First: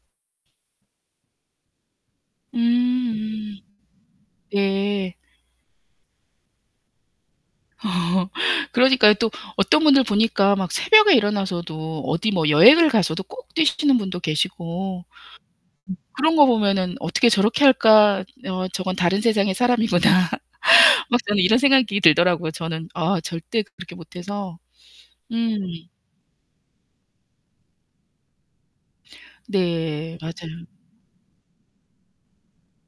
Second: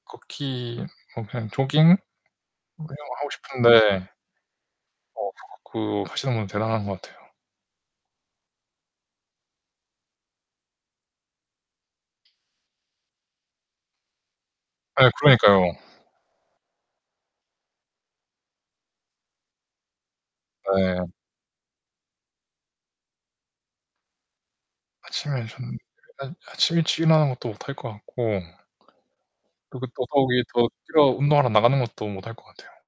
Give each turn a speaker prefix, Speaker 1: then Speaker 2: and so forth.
Speaker 1: 걷기 뭐 그냥 조깅? 그냥 뭐 하고
Speaker 2: 음.
Speaker 1: 싶은데
Speaker 2: 예.
Speaker 1: 어 그거 그 하시는 분은 대단한 것 같아요.
Speaker 2: 그러니까요. 또 어떤 분들 보니까 막 새벽에 일어나서도 어디 뭐 여행을 가서도 꼭 뛰시는 분도 계시고.
Speaker 1: 예.
Speaker 2: 음.
Speaker 1: 그러니까요.
Speaker 2: 그런 거 보면은 '어떻게 저렇게 할까? 어 저건 다른 세상의 사람이구나.'
Speaker 1: 네.
Speaker 2: 막 저는 이런 생각이 들더라고요. 저는 아 절대 그렇게 못 해서.
Speaker 1: 아침에
Speaker 2: 음.
Speaker 1: 저는 일단 아침 일찍 일어나는 것도 못 할 것 같고 그리고 또
Speaker 2: 네.
Speaker 1: 더욱 이게
Speaker 2: 맞아요.
Speaker 1: 더 뛰어 운동하러 나가는 것도 못 할 것 같아요.